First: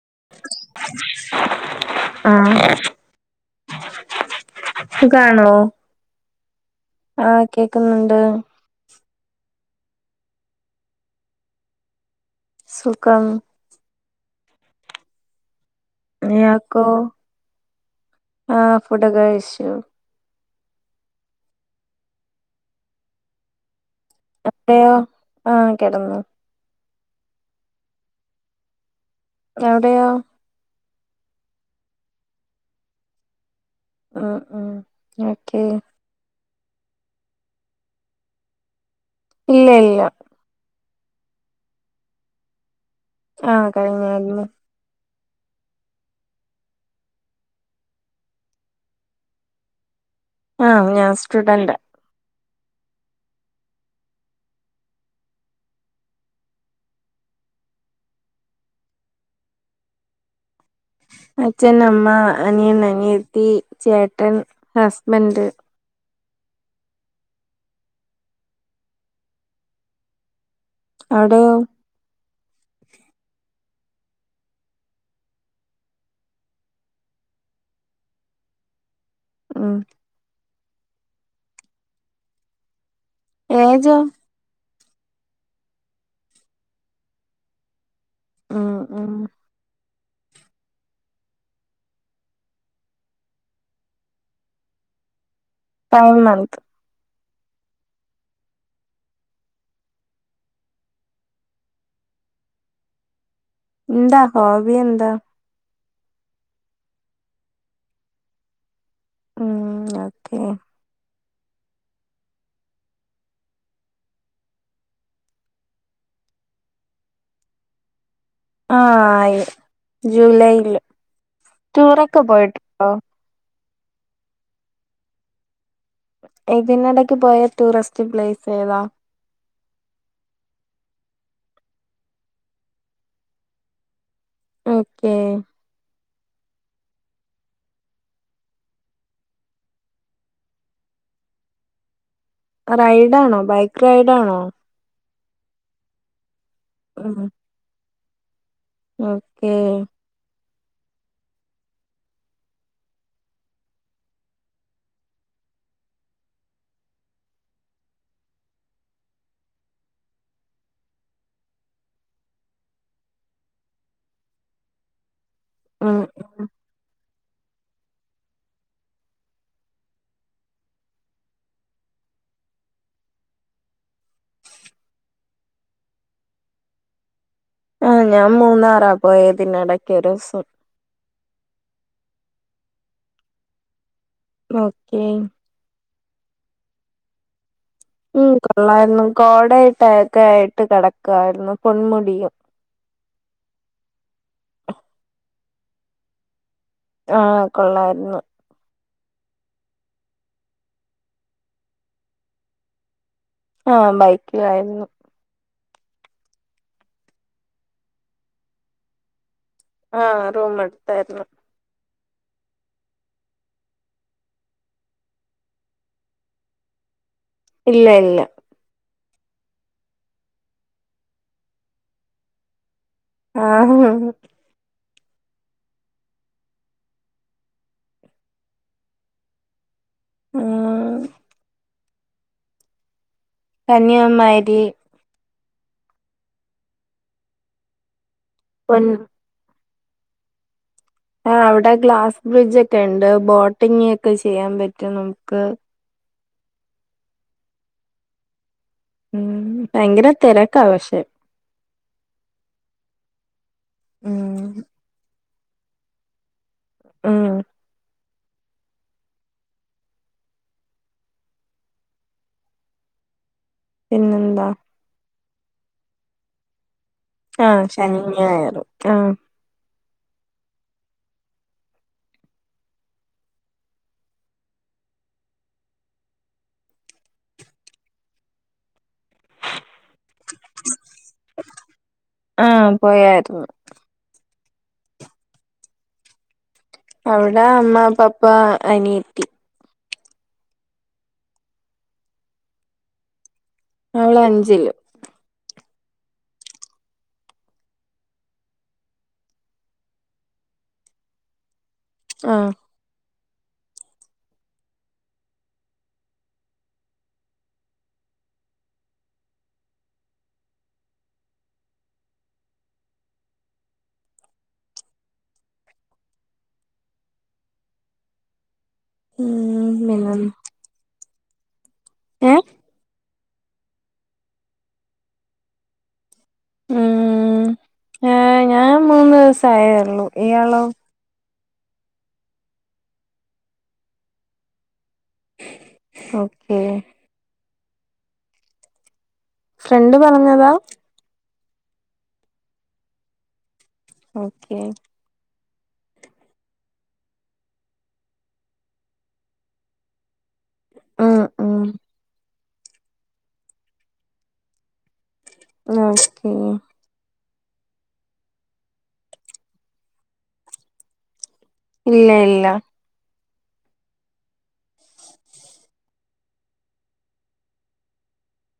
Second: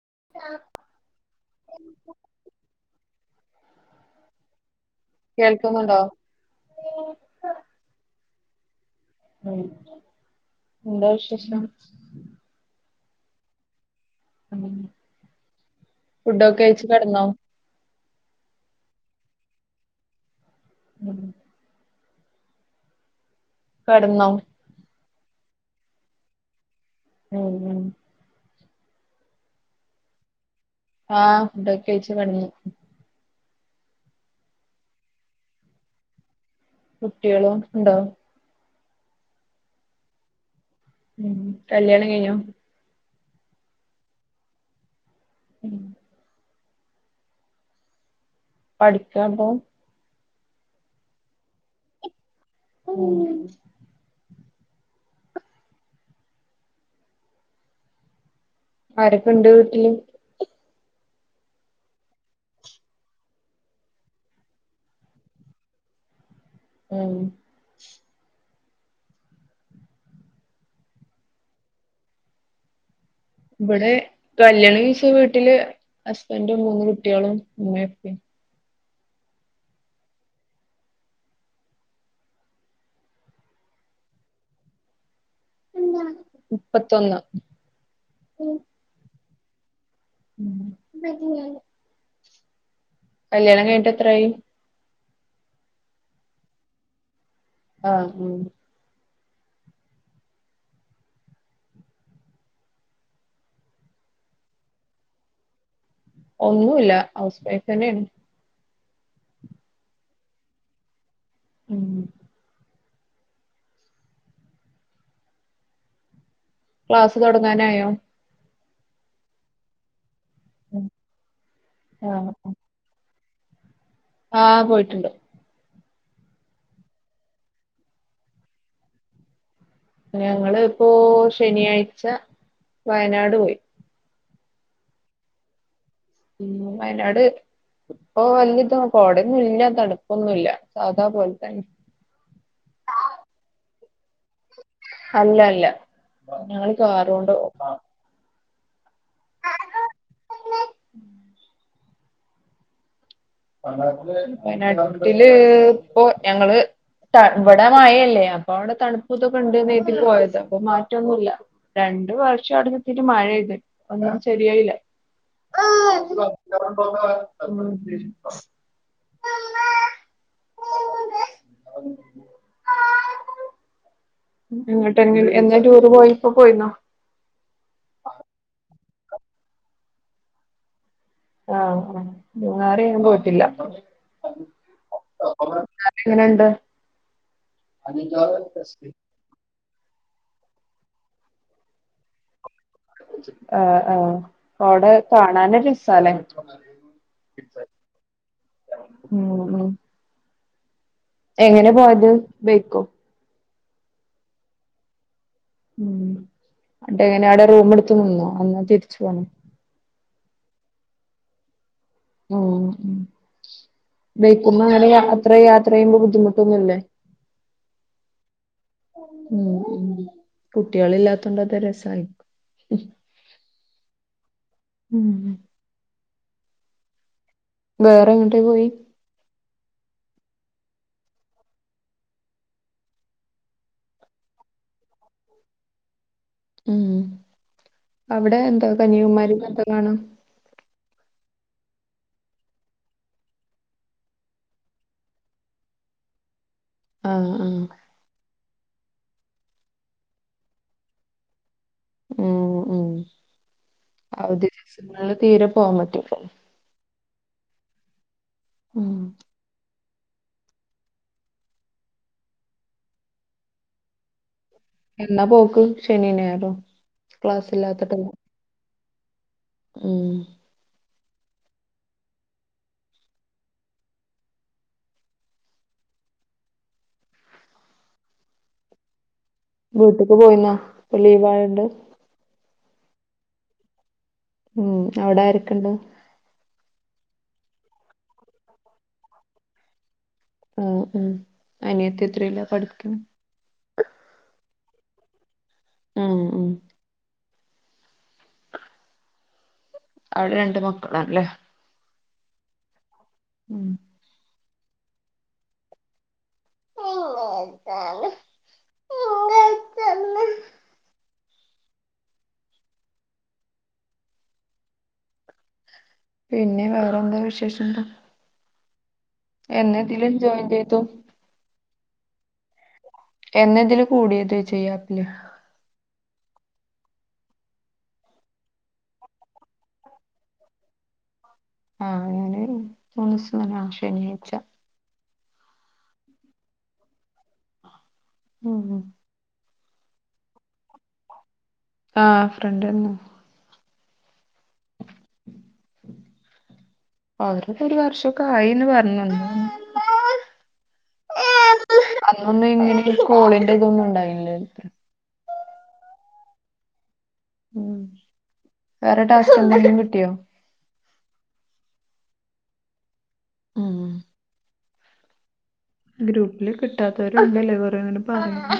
ആഹ സുഖമാണോ കേൾക്കുന്നുണ്ടോ ആഹ കേൾ ക്കുന്നുണ്ട് ഉ എന്താ വിശേഷം സുഖം ഫുഡൊക്കെ കഴിച്ചു കിടന്നോ ആഹ ഫുഡൊക്കെ കഴിച്ചു ഉം കെടന്നോ അവിടെയോ ആഹ കിടന്നു ഉം ഉ അ വിടെയോ ആഹ് ഫുഡ്‌ ഒക്കെ കഴിച്ചു കയിഞ്ഞ് ഉ ഉ ഓക്കേ കുട്ടികളും ഉണ്ടോ ഇല്ല ഇല്ല ഉം കല്യാണം കഴിഞ്ഞോ ആഹ കഴിഞ്ഞരുന്നു ഉം പഠിക്കാപോ ആഹ ഞാൻ സ്റ്റുഡന്റ് ഉം ആരൊക്കെ ഇണ്ട് വീട്ടിലും അച്ഛൻ അമ്മ അനിയൻ അനിയത്തി ചേട്ടൻ ഹസ്ബൻഡ ഉഹ അവിടെ ഓ ഇവിടെ കല്യാണ വിീസ് വീട്ടില് ഹസ്ബൻറും മൂന്ന് കുട്ടികളും മൂ എപ്പയും ആഹ ഏജോ മുപ്പത്തൊന്ന് ആ ആ വലിയ കല്യാണം കഴിഞ്ഞിട്ട് എത്രായി ഫൈവ് മന്ത് ആ ഉ എന്താ ഹോബി എന്താ ഒന്നുമില്ല ഹൗസ് വൈഫ് തന്നെയാണ് ഉം ഓക്കെ ഉം ക്ലാസ് തുടങ്ങാനായോ ആ ആയി ജൂലൈയിൽ ആഹ് ടൂറൊക്കെ പോയിട്ടുണ്ടോ ആ പോയിട്ടുണ്ട് ഇതിനിടക്ക് പോയ ടൂറിസ്റ്റ് പ്ലേസ് ഏതാ ഞങ്ങൾ ഇപ്പോ ശനിയാഴ്ച വയനാട് പോയി ഓക്കേ ഉം വയനാട് ഇപ്പൊ വലതും കൊടന്നും ഇല്ല തണുപ്പൊന്നും ഇല്ല സാദാ പോലെ തന്നെ റൈഡാണോ ബൈക്ക് റൈഡാണോ അല്ല അല്ല ഞങ്ങക്ക് കാറു ഉം കൊണ്ട് ഓക്കേ ഉം വയനാട്ടില് ഇപ്പൊ ഞങ്ങള് ഇവിടെ മഴയല്ലേ അപ്പൊ അവിടെ തണുപ്പൂത്തൊ ഉണ്ട് നീട്ടി പോയത് അപ്പൊ മാറ്റമൊന്നുമല്ല രണ്ട് രണ്ടു വർഷം അടുത്തിട്ട് മഴ പെയ്തിട്ടും ഒന്നും ശരിയായില്ല ഉം [unintelligible] [inaudible] [unintelligible] എന്നങ്ങട്ട എന്നാ ടൂറ് പോയിപ്പോ പോയിന്നോ ആ ഞാൻ മൂന്നാറാ പോയതിനിടക്ക് ഒരു ദിവസം ആഹ വയനാട് ഞാൻ പോയിട്ടില്ല ഓക്കേ അങ്ങനെണ്ട് ഉം കൊള്ളായിരുന്നു കോടായിട്ട് ഒക്കെ ആയിട്ട് കിടക്കായിരുന്നു പൊൺമുടിയും ആ ആ അവിടെ കാണാനൊരു സ്ഥലം ആഹ കൊള്ളായിരുന്നു ഉം ഉ എങ്ങനെ പോയത് ബൈക്കോ ആ ബൈക്കിലായിരുന്നു എങ്ങനെ അവിടെ റൂം എടുത്ത്നിന്നോ അന്ന് തിരിച്ചു പോന്നോ ആ റൂം എടുത്തായിരുന്നു ഓ ബൈക്ക്‌മ്മേ വരെ യാത്ര യാത്ര ചെയ്യുമ്പോ ബുദ്ധിമുട്ടൊന്നും ഇല്ലേ ഇല്ല ഇല്ല ഉം കുട്ട്യാള് ഇല്ലാത്തോണ്ട് അത് രസായിരിക്കും ആ ഉം വേറെ എങ്ങട്ടേ പോയി ആ കന്യാമാരി ഉം അവിടെ എന്താ പൊൻ കന്യാകുമാരില് എന്താ കാണാം ആ അവിടെ ഗ്ലാസ് ബ്രിഡ്ജ് ഒക്കെ ഇണ്ട് ബോട്ടിംഗ് ഒക്കെ ചെയ്യാൻ പറ്റും നമുക്ക് ആ ആ ഉം ഭയങ്കര തെരക്കാ പക്ഷേ ഉം ഉം [unintelligible] ഉം ഉം ഉം പിന്നെന്താ എന്നാ പോക്ക് ശനിം ഞായറോ ആ ശനിം ഞായറും ആ മ് വീട്ട്ക്ക് പോയിന്നാ ഇപ്പൊ ലീവ് ആയോണ്ട് ആ പോയായിരുന്നു ഉം അവ്ടെ ആരോക്കെ ഇണ്ട് അവ്ടെ അമ്മ പപ്പ അനിയത്തി ഓ ഉം അനിയത്തി എത്ര ലാ പഠിക്ണ് അവള് അഞ്ചില് ഹേ ഹേ അവിടെ രണ്ട് മക്കളാണ്ലേ ആ ഉം ഉഴച്ചാണ് ഉഴന്ന പിന്നെ വേറെ എന്താ വിശേഷം എന്താ ഉം എന്നെ തിലും ജോയിൻ ചെയ്തു ഏ എന്നതില് കൂടിയത് ചെയ്യാപ്പ്‌ല് ഉം ഏ ഞാൻ മൂന്ന് ദിവസായെ ഒള്ളു ഇയാളോ ആ ഞാന് മൂന്ന് ദിവസം തന്നെ ശനിഴായ്ച്ച ഓക്കെ ഹ് ഹ് ഫ്രണ്ട് പറഞ്ഞതാ ആ ഫ്രണ്ട് പർഞ്ഞ ഓക്കേ ഉ ഉം അവര് ഒരു വർഷൊക്കെ ആയിന്ന് പറഞ്ഞു ആ ആ ഒന്നും ഇങ്ങനെ കോളിന്റെ ഇതൊന്നും ഉണ്ടായില്ലേ [unintelligible] ഉം വേറെ ാവസ് എും കിട്ടിയോ ഇല്ല ഇല്ല അ ആ ഗ്രൂപ്പില് കിട്ടാത്തവരുണ്ട്ല്ലോ കുറേ അങ്ങനെ പറയുന്ന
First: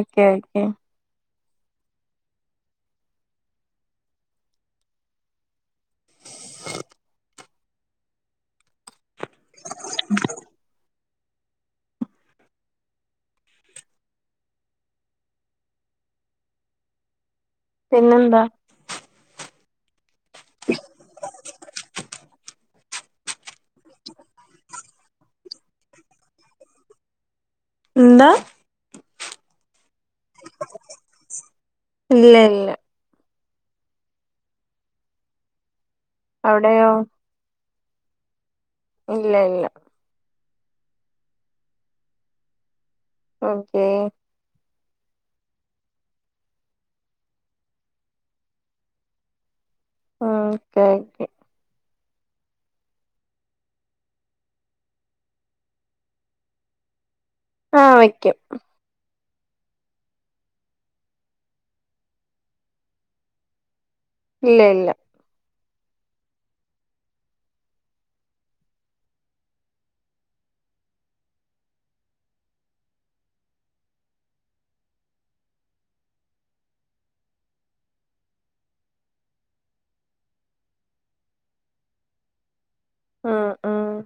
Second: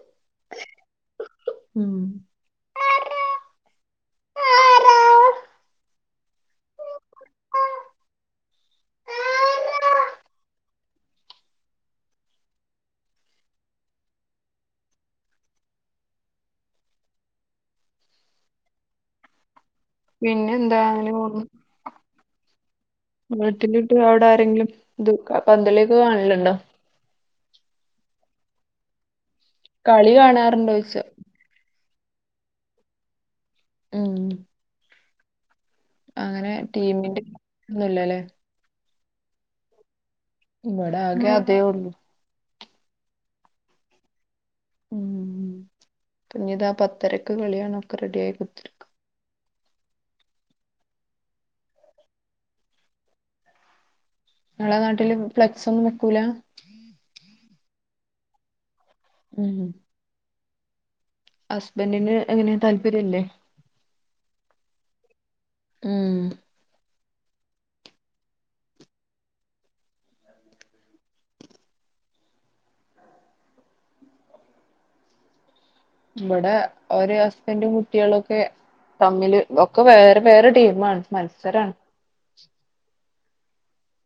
ഒക്കെ ഒക്കെ ഉം [unintelligible] പിന്നെന്താ പിന്നെ എന്താ അങ്ങനെ പോന്നു വീട്ടിലിട്ട് അവിടെ ആരെങ്കിലും ഇത് പന്തലേക്ക് കാണലുണ്ടോ എന്താ കളി കാണാറുണ്ടോ ചോയിച്ചാ ഇല്ല ഇല്ല ഉം അങ്ങനെ അവിടെയോ ടീമിന്റെ ഒന്നുംല്ലാല്ലേ ഇല്ല ഇല്ല ഇബടെ ആകെ അതെ ഒള്ളൂ ഓക്കെ ഉം പിന്നിതാ പത്തരയ്ക്ക് കളി കാണാ ഒക്കെ റെഡി ആയി കുത്തിരിക്കും ആഹ് ഓക്കെ ഓക്കെ ഇങ്ങളെ നാട്ടില് ഫ്ലക്സ് ഒന്നും വെക്കൂല ആഹ് വയ്ക്കും ഉം ഹസ്ബൻഡിന് എങ്ങനെ താല്പര്യല്ലേ ഇല്ല ഇല്ല ഉം ബടെ ഓര് ഹസ്ബൻ്റും കുട്ടിളൊക്കെ തമ്മില് ഒക്കെ വേറെ വേറെ ടീമാണ് മത്സരാണ് ആഹ് ആഹ്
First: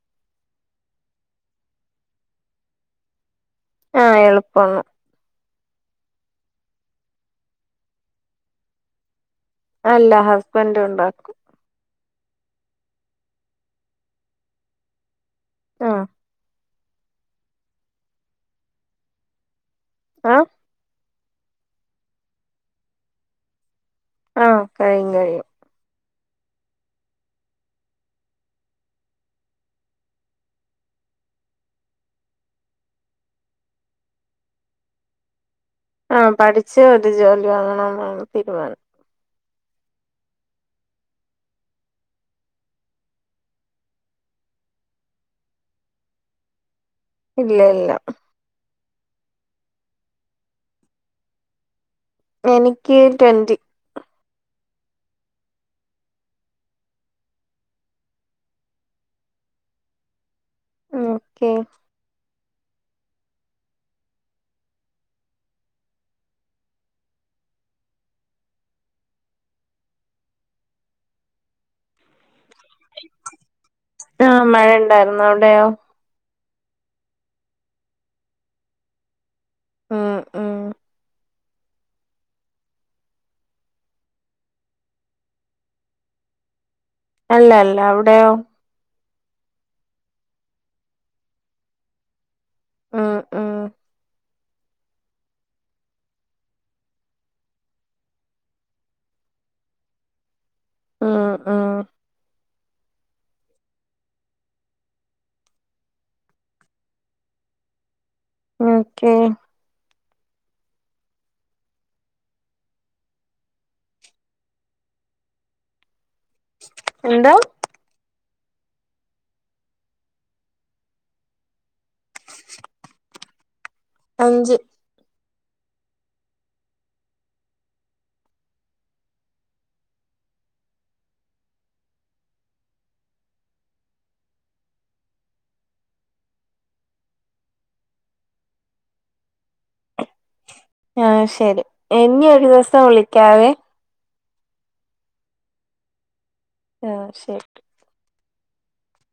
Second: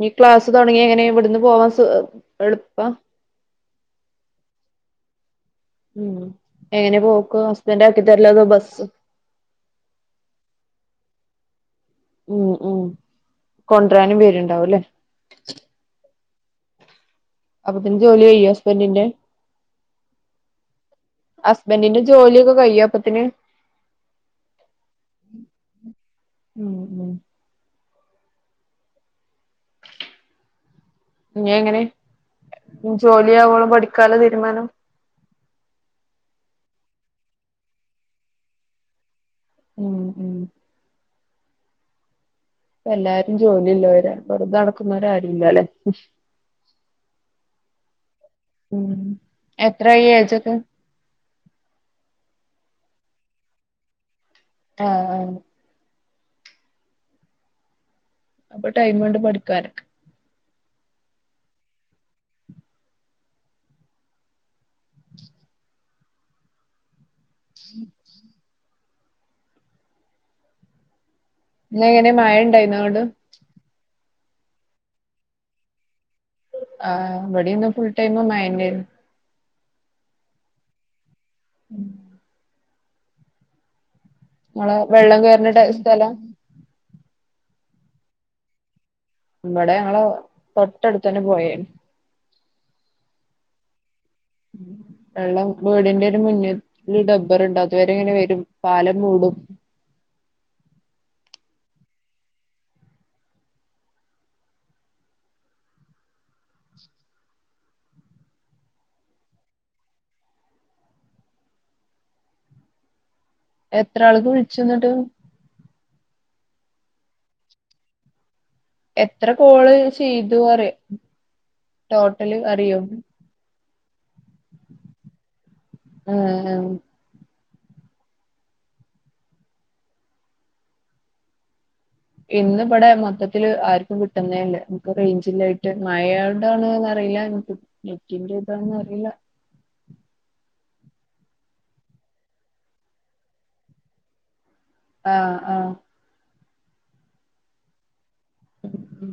ഞി ക്ലാസ് തൊടങ്ങിയ എങ്ങനെ ഇവിടുന്ന് പോവാൻ സു എ്എളുപ്പ ആഹ് എളുപ്പണാണ് ഉം എങ്ങനെ പോക്ക് ഹസ്ബൻ്റ് ആക്കി തരലോ അതോ ബസ് അല്ല ഹസ്ബൻഡ് കൊണ്ടാക്കും ഉം ഉം കൊണ്ടരാനും വെരുണ്ടാവുംല്ലേ ആഹ് അപ്പൊ പിന്നെ ജോലി കഴിയോ ഹസ്ബൻ്റിന്റെ ആ ഹസ്ബൻ്റിന്റെ ജോലിയൊക്കെ കയ്യോപ്പത്തിന് ആകഴിയും കഴിയും ഉം ഉം ഞ എങ്ങനെ ജോലിയാവോളം പഠിക്കാല തീരുമാനം ആഹ് പഠിച്ച് ഒരു ജോലി വാങ്ങണംന്നാണ് തീരുമാനം ഉം ഉം പ്പഎല്ലാരും ജോലി ഇല്ലോരാ വെറുതെ നടക്കുന്നവര് ആരുല്ലല്ലെ ഇല്ല ഇല്ല ഉം എത്രായി ഏജൊക്കെ എനിക്ക് ട്വന്റി ആഹ് ആഹ് അപ്പൊ ടൈമുണ്ട് പഠിക്കാനൊക്കെ ഓക്കെ ഇന്ന് എങ്ങനെ മഴ ഇണ്ടായിനോ അങ്ങട് ആഹ് മഴ ഇണ്ടായിരുന്നു അവിടെയോ ആഹ് ഇവിടിന്ന് ഫുൾ ടൈമ് മയ ന്നെയിരുന്നു ആഹ് ആഹ് ഉം ഇങ്ങളെ വെള്ളം കേറണ ടൈ സ്ഥലാ അല്ല അല്ല അവിടെയോ ഇബടെ ഞങ്ങള് തൊട്ടടുത്തന്നെ പൊയാണ് ആഹ് ആഹ് ഉം വെള്ളം വീടിന്റെ ഒരു മുന്നില് ഡബ്ബറുണ്ട് അതുവരെങ്ങനെ വരും പാലം മൂടും [inaudible] ആഹ് ആഹ് ഓക്കെ എത്ര ആൾക്ക് വിളിച്ചന്നിട്ട് എന്താ എത്ര കോള് ചെയ്തു അറിയ ടോട്ടല് അറിയോ അഞ്ച് ആഹ് ഇന്ന് ഇവിടെ മൊത്തത്തില്ൽ ആർക്കും കിട്ടുന്നേല്ലേ നമുക്ക് റേഞ്ചില്ലായിട്ട് മായ കൊണ്ടാണ് അറിയി നെറ്റിന്റെ ഇതാന്നും അറിയില്ല ആഹ് ശരി ഇനി ഒരു ഒരു ദിവസം വിളിക്കാവെ ആഹ് ആഹ് ആഹ് ശരി ഉ ഉ